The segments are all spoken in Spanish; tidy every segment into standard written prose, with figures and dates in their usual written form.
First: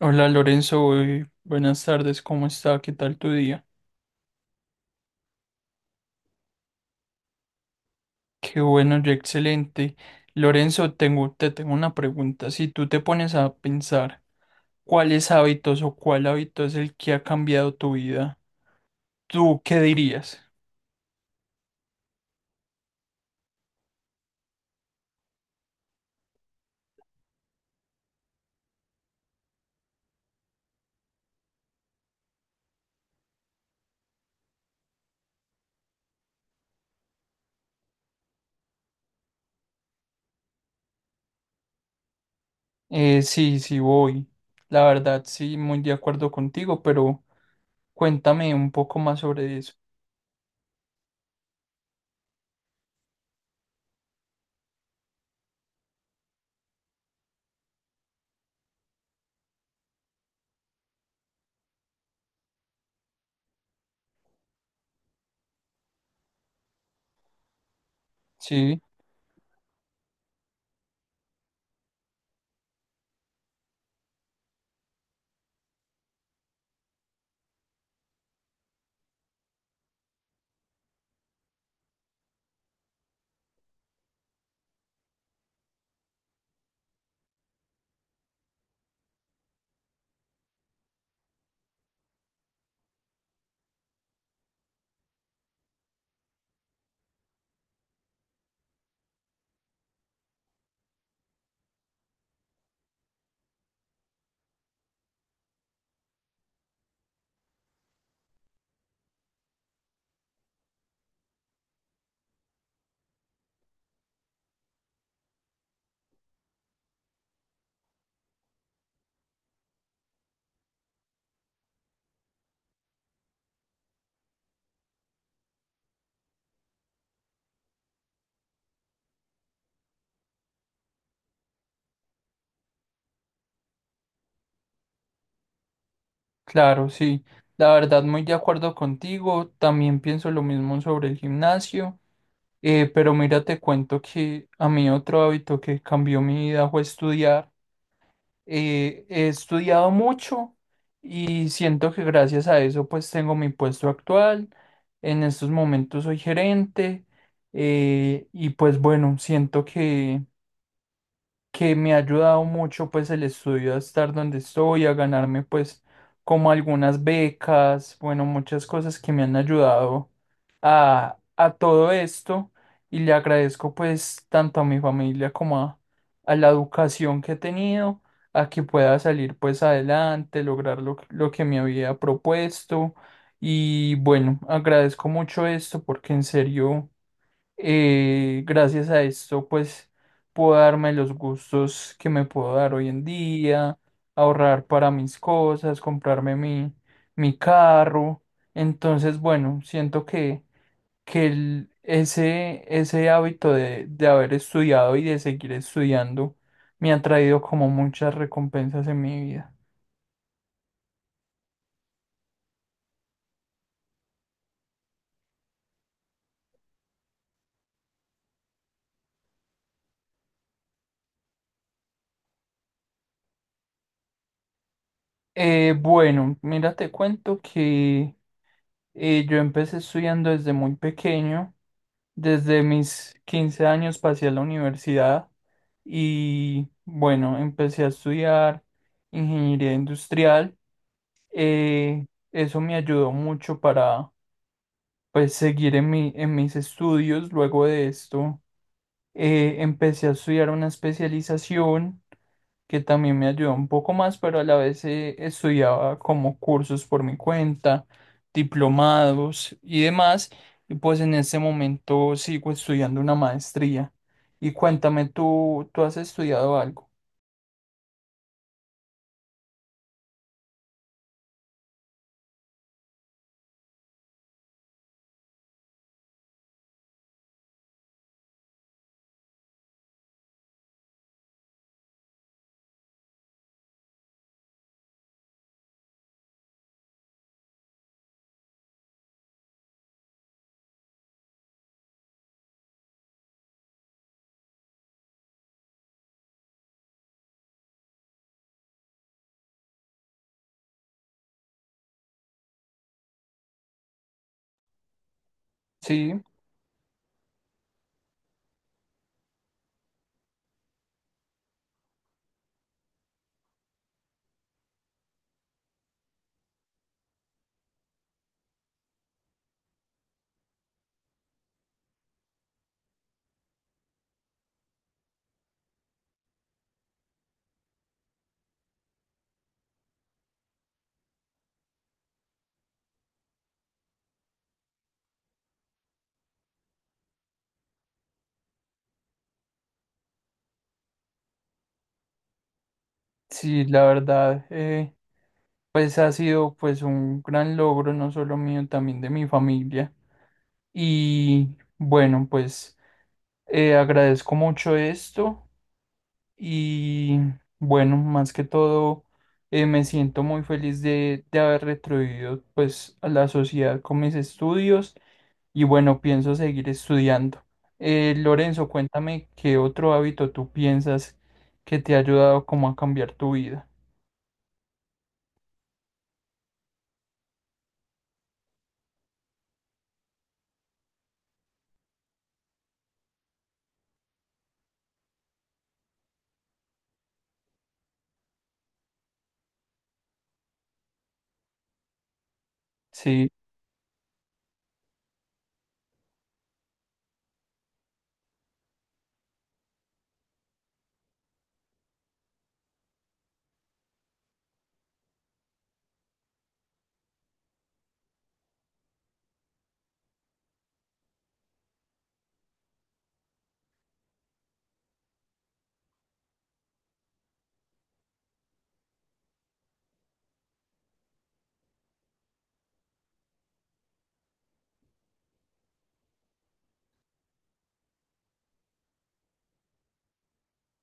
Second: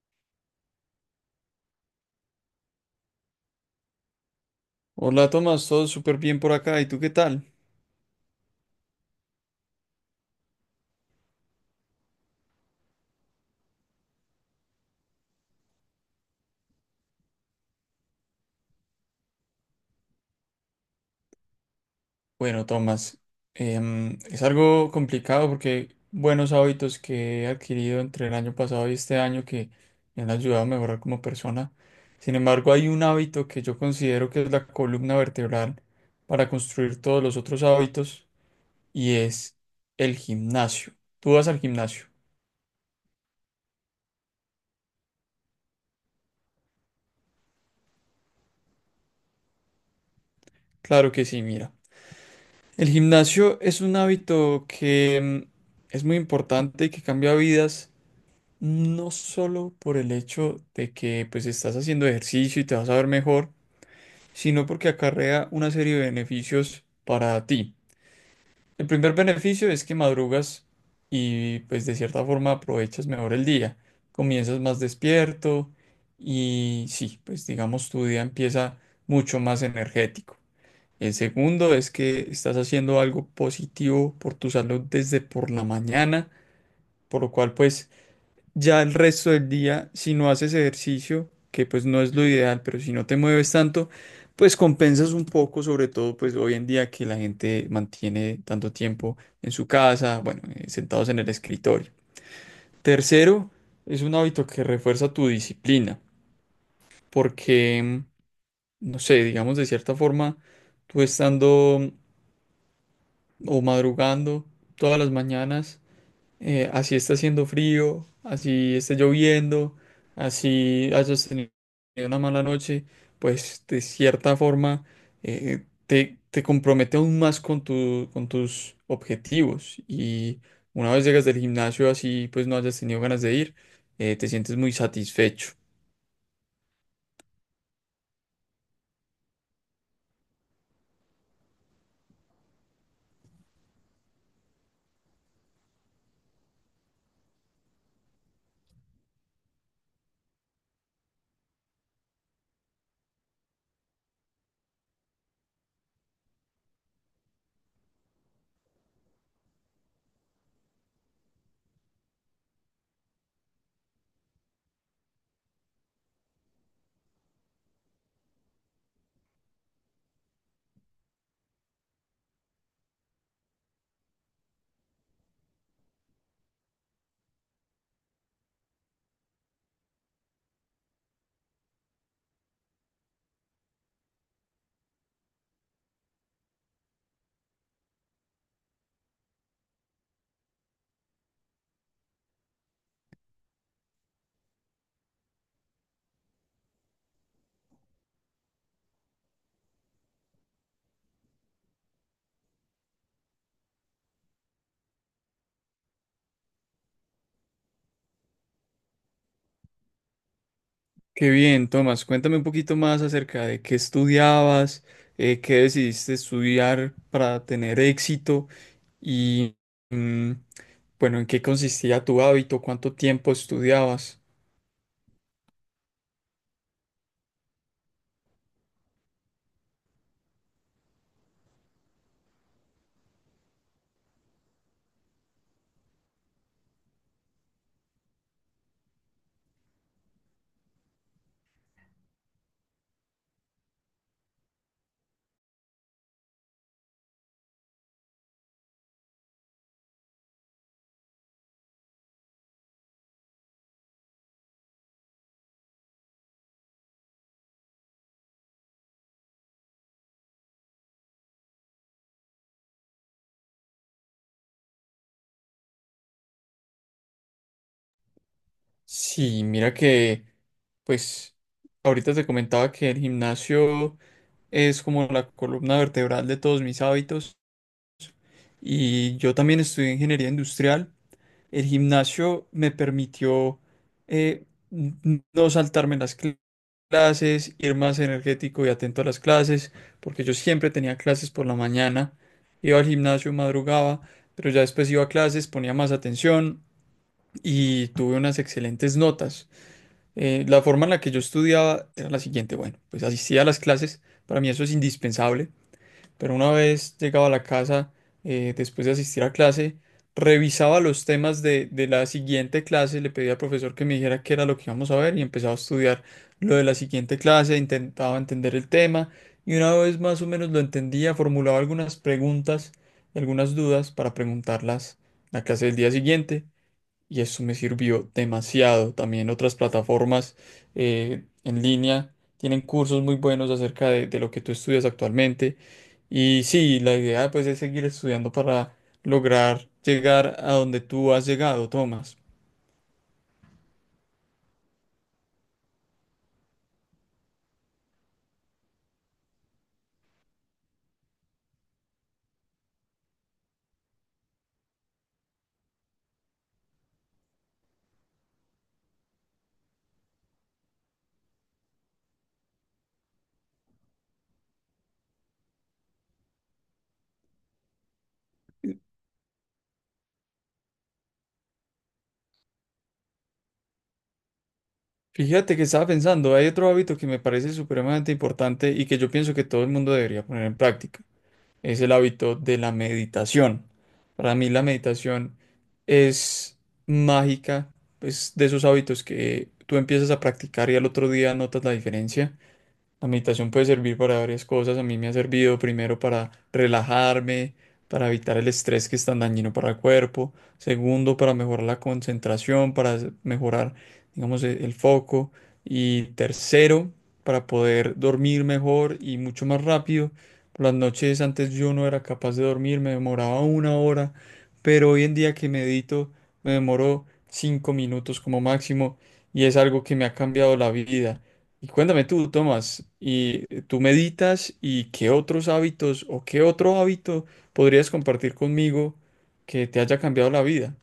Hola Lorenzo, buenas tardes, ¿cómo está? ¿Qué tal tu día? Hola Tomás, todo súper bien por acá. ¿Y tú qué tal? Qué bueno, yo excelente. Lorenzo, te tengo una pregunta. Si tú te pones a pensar cuáles hábitos o cuál hábito es el que ha cambiado tu vida, ¿tú qué dirías? Bueno, Tomás, es algo complicado porque buenos hábitos que he adquirido entre el año pasado y este año que me han ayudado a mejorar como persona. Sin embargo, hay un hábito que yo considero que es la columna vertebral para construir todos los otros hábitos y es el gimnasio. ¿Tú vas al gimnasio? Sí, sí voy. La verdad, sí, muy de acuerdo contigo, pero cuéntame un poco más sobre eso. Claro que sí, mira. El gimnasio es un hábito que es muy importante y que cambia vidas. No solo por el hecho de que pues estás haciendo ejercicio y te vas a ver mejor, sino porque acarrea una serie de beneficios para ti. Sí, El primer beneficio es que madrugas y pues de cierta forma aprovechas mejor el día, comienzas más despierto y sí, pues digamos tu día empieza mucho más energético. El segundo es que estás haciendo algo positivo por tu salud desde por la mañana, por lo cual pues ya el resto del día, si no haces ejercicio, que pues no es lo ideal, pero si no te mueves tanto, pues compensas un poco, sobre todo pues hoy en día que la gente mantiene tanto tiempo en su casa, bueno, sentados en el escritorio. Tercero, es un hábito que refuerza tu disciplina, porque, no sé, digamos de cierta forma, tú estando o madrugando todas las mañanas, así está haciendo frío, así está lloviendo, así hayas tenido una mala noche, pues de cierta forma te compromete aún más con tu, con tus objetivos. Y una vez llegas del gimnasio así, pues no hayas tenido ganas de ir, te sientes muy satisfecho. claro, sí. La verdad, muy de acuerdo contigo. También pienso lo mismo sobre el gimnasio. Pero mira, te cuento que a mí otro hábito que cambió mi vida fue estudiar. He estudiado mucho y siento que gracias a eso pues tengo mi puesto actual. En estos momentos soy gerente, y pues bueno, siento que me ha ayudado mucho pues el estudio a estar donde estoy, a ganarme pues como algunas becas, bueno, muchas cosas que me han ayudado a todo esto y le agradezco pues tanto a mi familia como a la educación que he tenido, a que pueda salir pues adelante, lograr lo que me había propuesto y bueno, agradezco mucho esto porque en serio, gracias a esto, pues puedo darme los gustos que me puedo dar hoy en día, ahorrar para mis cosas, comprarme mi carro. Entonces, bueno, que ese, ese hábito de haber estudiado y de seguir estudiando me ha traído como muchas recompensas en mi vida. Qué bien, Tomás, cuéntame un poquito más acerca de qué estudiabas, qué decidiste estudiar para tener éxito. Y mm, bueno, ¿en qué consistía tu hábito? ¿Cuánto tiempo estudiabas? Bueno, mira, te cuento que yo empecé estudiando desde muy pequeño. Desde mis 15 años pasé a la universidad y bueno, empecé a estudiar ingeniería industrial. Eh, Eso me ayudó mucho para pues seguir en en mis estudios. Luego de esto, empecé a estudiar una especialización que también me ayudó un poco más, pero a la vez estudiaba como cursos por mi cuenta, diplomados y demás, y pues en este momento sigo estudiando una maestría. Y cuéntame, tú has estudiado algo? Sí, mira que, pues, ahorita te comentaba que el gimnasio es como la columna vertebral de todos mis hábitos y yo también estudié ingeniería industrial. El gimnasio me permitió no saltarme las clases, ir más energético y atento a las clases, porque yo siempre tenía clases por la mañana, iba al gimnasio, madrugaba, pero ya después iba a clases, ponía más atención y tuve unas excelentes notas. La forma en la que yo estudiaba era la siguiente, bueno, pues asistía a las clases, para mí eso es indispensable, Sí, pero una vez llegaba a la casa, después de asistir a clase, revisaba los temas de la siguiente clase, le pedía al profesor que me dijera qué era lo que íbamos a ver y empezaba a estudiar lo de la siguiente clase, intentaba entender el tema y una vez más o menos lo entendía, formulaba algunas preguntas, algunas dudas para preguntarlas en la clase del día siguiente y eso me sirvió demasiado. También otras plataformas en línea tienen cursos muy buenos acerca de lo que tú estudias actualmente. Y sí, la idea pues es seguir estudiando para lograr llegar a donde tú has llegado, Tomás. sí, la verdad, pues ha sido pues un gran logro, no solo mío, también de mi familia. Y bueno, pues agradezco mucho esto. Y bueno, más que todo, me siento muy feliz de haber retribuido pues a la sociedad con mis estudios y bueno, pienso seguir estudiando. Lorenzo, cuéntame qué otro hábito tú piensas que te ha ayudado como a cambiar tu vida. Fíjate que estaba pensando, hay otro hábito que me parece supremamente importante y que yo pienso que todo el mundo debería poner en práctica. Es el hábito de la meditación. Para mí la meditación es mágica, es de esos hábitos que tú empiezas a practicar y al otro día notas la diferencia. La Sí. meditación puede servir para varias cosas. A mí me ha servido primero para relajarme, para evitar el estrés que es tan dañino para el cuerpo. Segundo, para mejorar la concentración, para mejorar, digamos, el foco. Y tercero, para poder dormir mejor y mucho más rápido. Por las noches antes yo no era capaz de dormir, me demoraba una hora, pero hoy en día que medito me demoro 5 minutos como máximo y es algo que me ha cambiado la vida. Y cuéntame tú, Tomás, ¿y tú meditas y qué otros hábitos o qué otro hábito podrías compartir conmigo que te haya cambiado la vida?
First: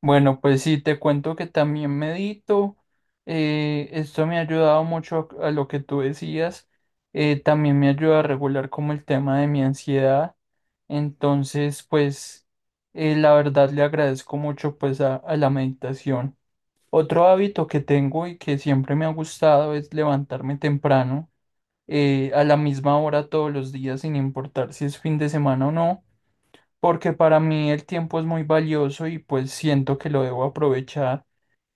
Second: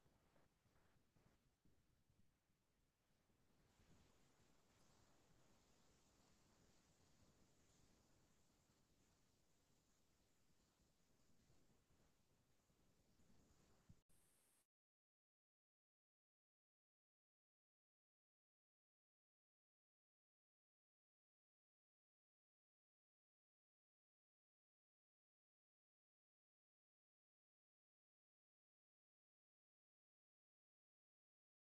Bueno, pues sí, te cuento que también medito. Esto me ha ayudado mucho a lo que tú decías. También me ayuda a regular como el tema de mi ansiedad. Entonces, pues la verdad le agradezco mucho pues a la meditación. Otro hábito que tengo y que siempre me ha gustado es levantarme temprano, a la misma hora todos los días, sin importar si es fin de semana o no, porque para mí el tiempo es muy valioso y pues siento que lo debo aprovechar,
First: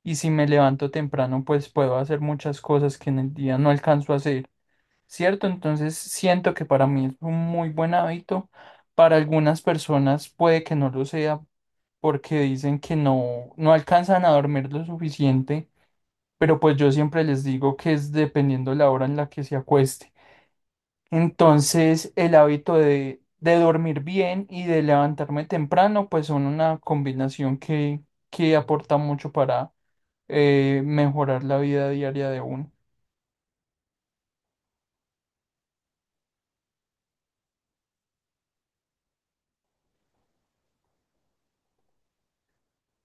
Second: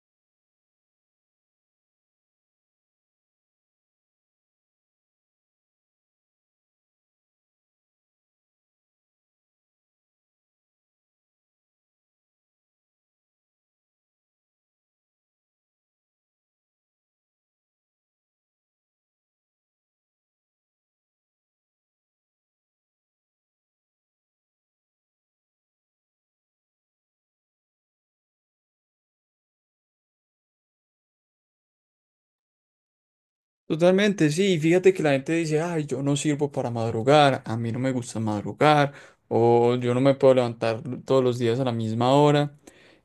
y si me levanto temprano pues puedo hacer muchas cosas que en el día no alcanzo a hacer, ¿cierto? Entonces siento que para mí es un muy buen hábito, para algunas personas puede que no lo sea porque dicen que no, no alcanzan a dormir lo suficiente, pero pues yo siempre les digo que es dependiendo la hora en la que se acueste. Entonces, el hábito de dormir bien y de levantarme temprano, pues son una combinación que aporta mucho para mejorar la vida diaria de uno. Totalmente, sí. Fíjate que la gente dice, ay, yo no sirvo para madrugar, a mí no me gusta madrugar, o yo no me puedo levantar todos los días a la misma hora.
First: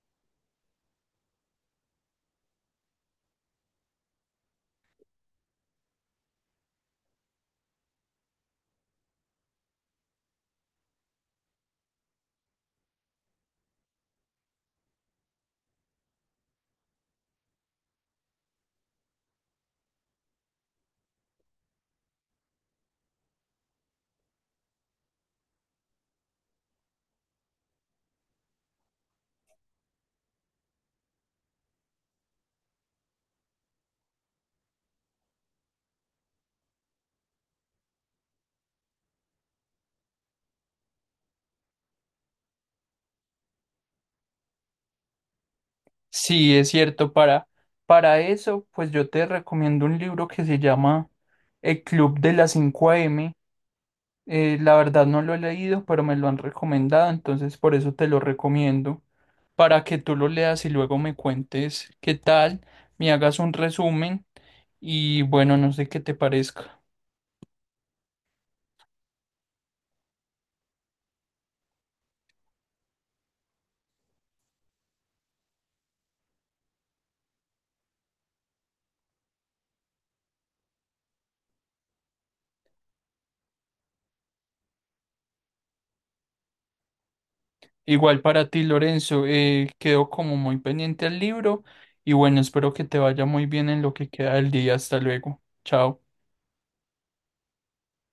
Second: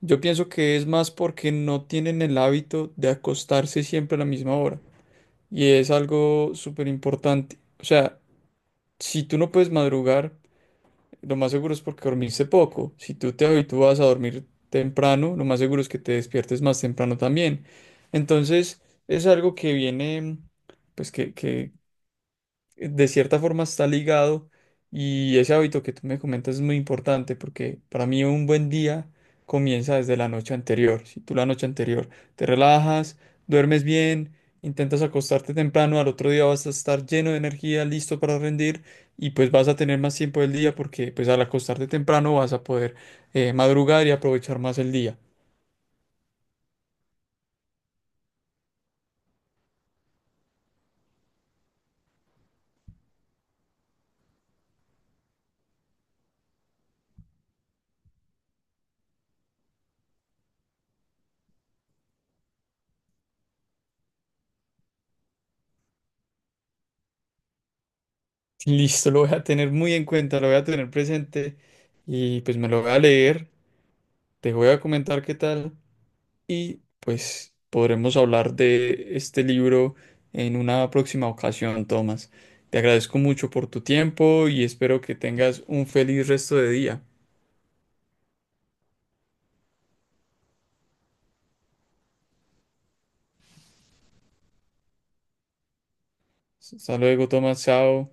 Yo pienso que es más porque no tienen el hábito de acostarse siempre a la misma hora. Y es algo súper importante. O sea, si tú no puedes madrugar, lo más seguro es porque dormiste poco. Si tú te habitúas a dormir temprano, lo más seguro es que te despiertes más temprano también. Entonces, es algo que viene, pues de cierta forma está ligado y ese hábito que tú me comentas es muy importante porque para mí un buen día comienza desde la noche anterior. Si tú la noche anterior te relajas, duermes bien, intentas acostarte temprano, al otro día vas a estar lleno de energía, listo para rendir y pues vas a tener más tiempo del día porque pues al acostarte temprano vas a poder madrugar y aprovechar más el día. Sí, es cierto, para eso, pues yo te recomiendo un libro que se llama El Club de las 5 AM. La verdad no lo he leído, pero me lo han recomendado, entonces por eso te lo recomiendo, para que tú lo leas y luego me cuentes qué tal, me hagas un resumen. Y bueno, no sé qué te parezca. Listo, lo voy a tener muy en cuenta, lo voy a tener presente y pues me lo voy a leer. Te voy a comentar qué tal. Y pues podremos hablar de este libro en una próxima ocasión, Tomás. Te agradezco mucho por tu tiempo y espero que tengas un feliz resto de día. Igual para ti, Lorenzo, quedo como muy pendiente al libro y bueno, espero que te vaya muy bien en lo que queda del día. Hasta luego. Chao. Hasta luego, Tomás. Chao.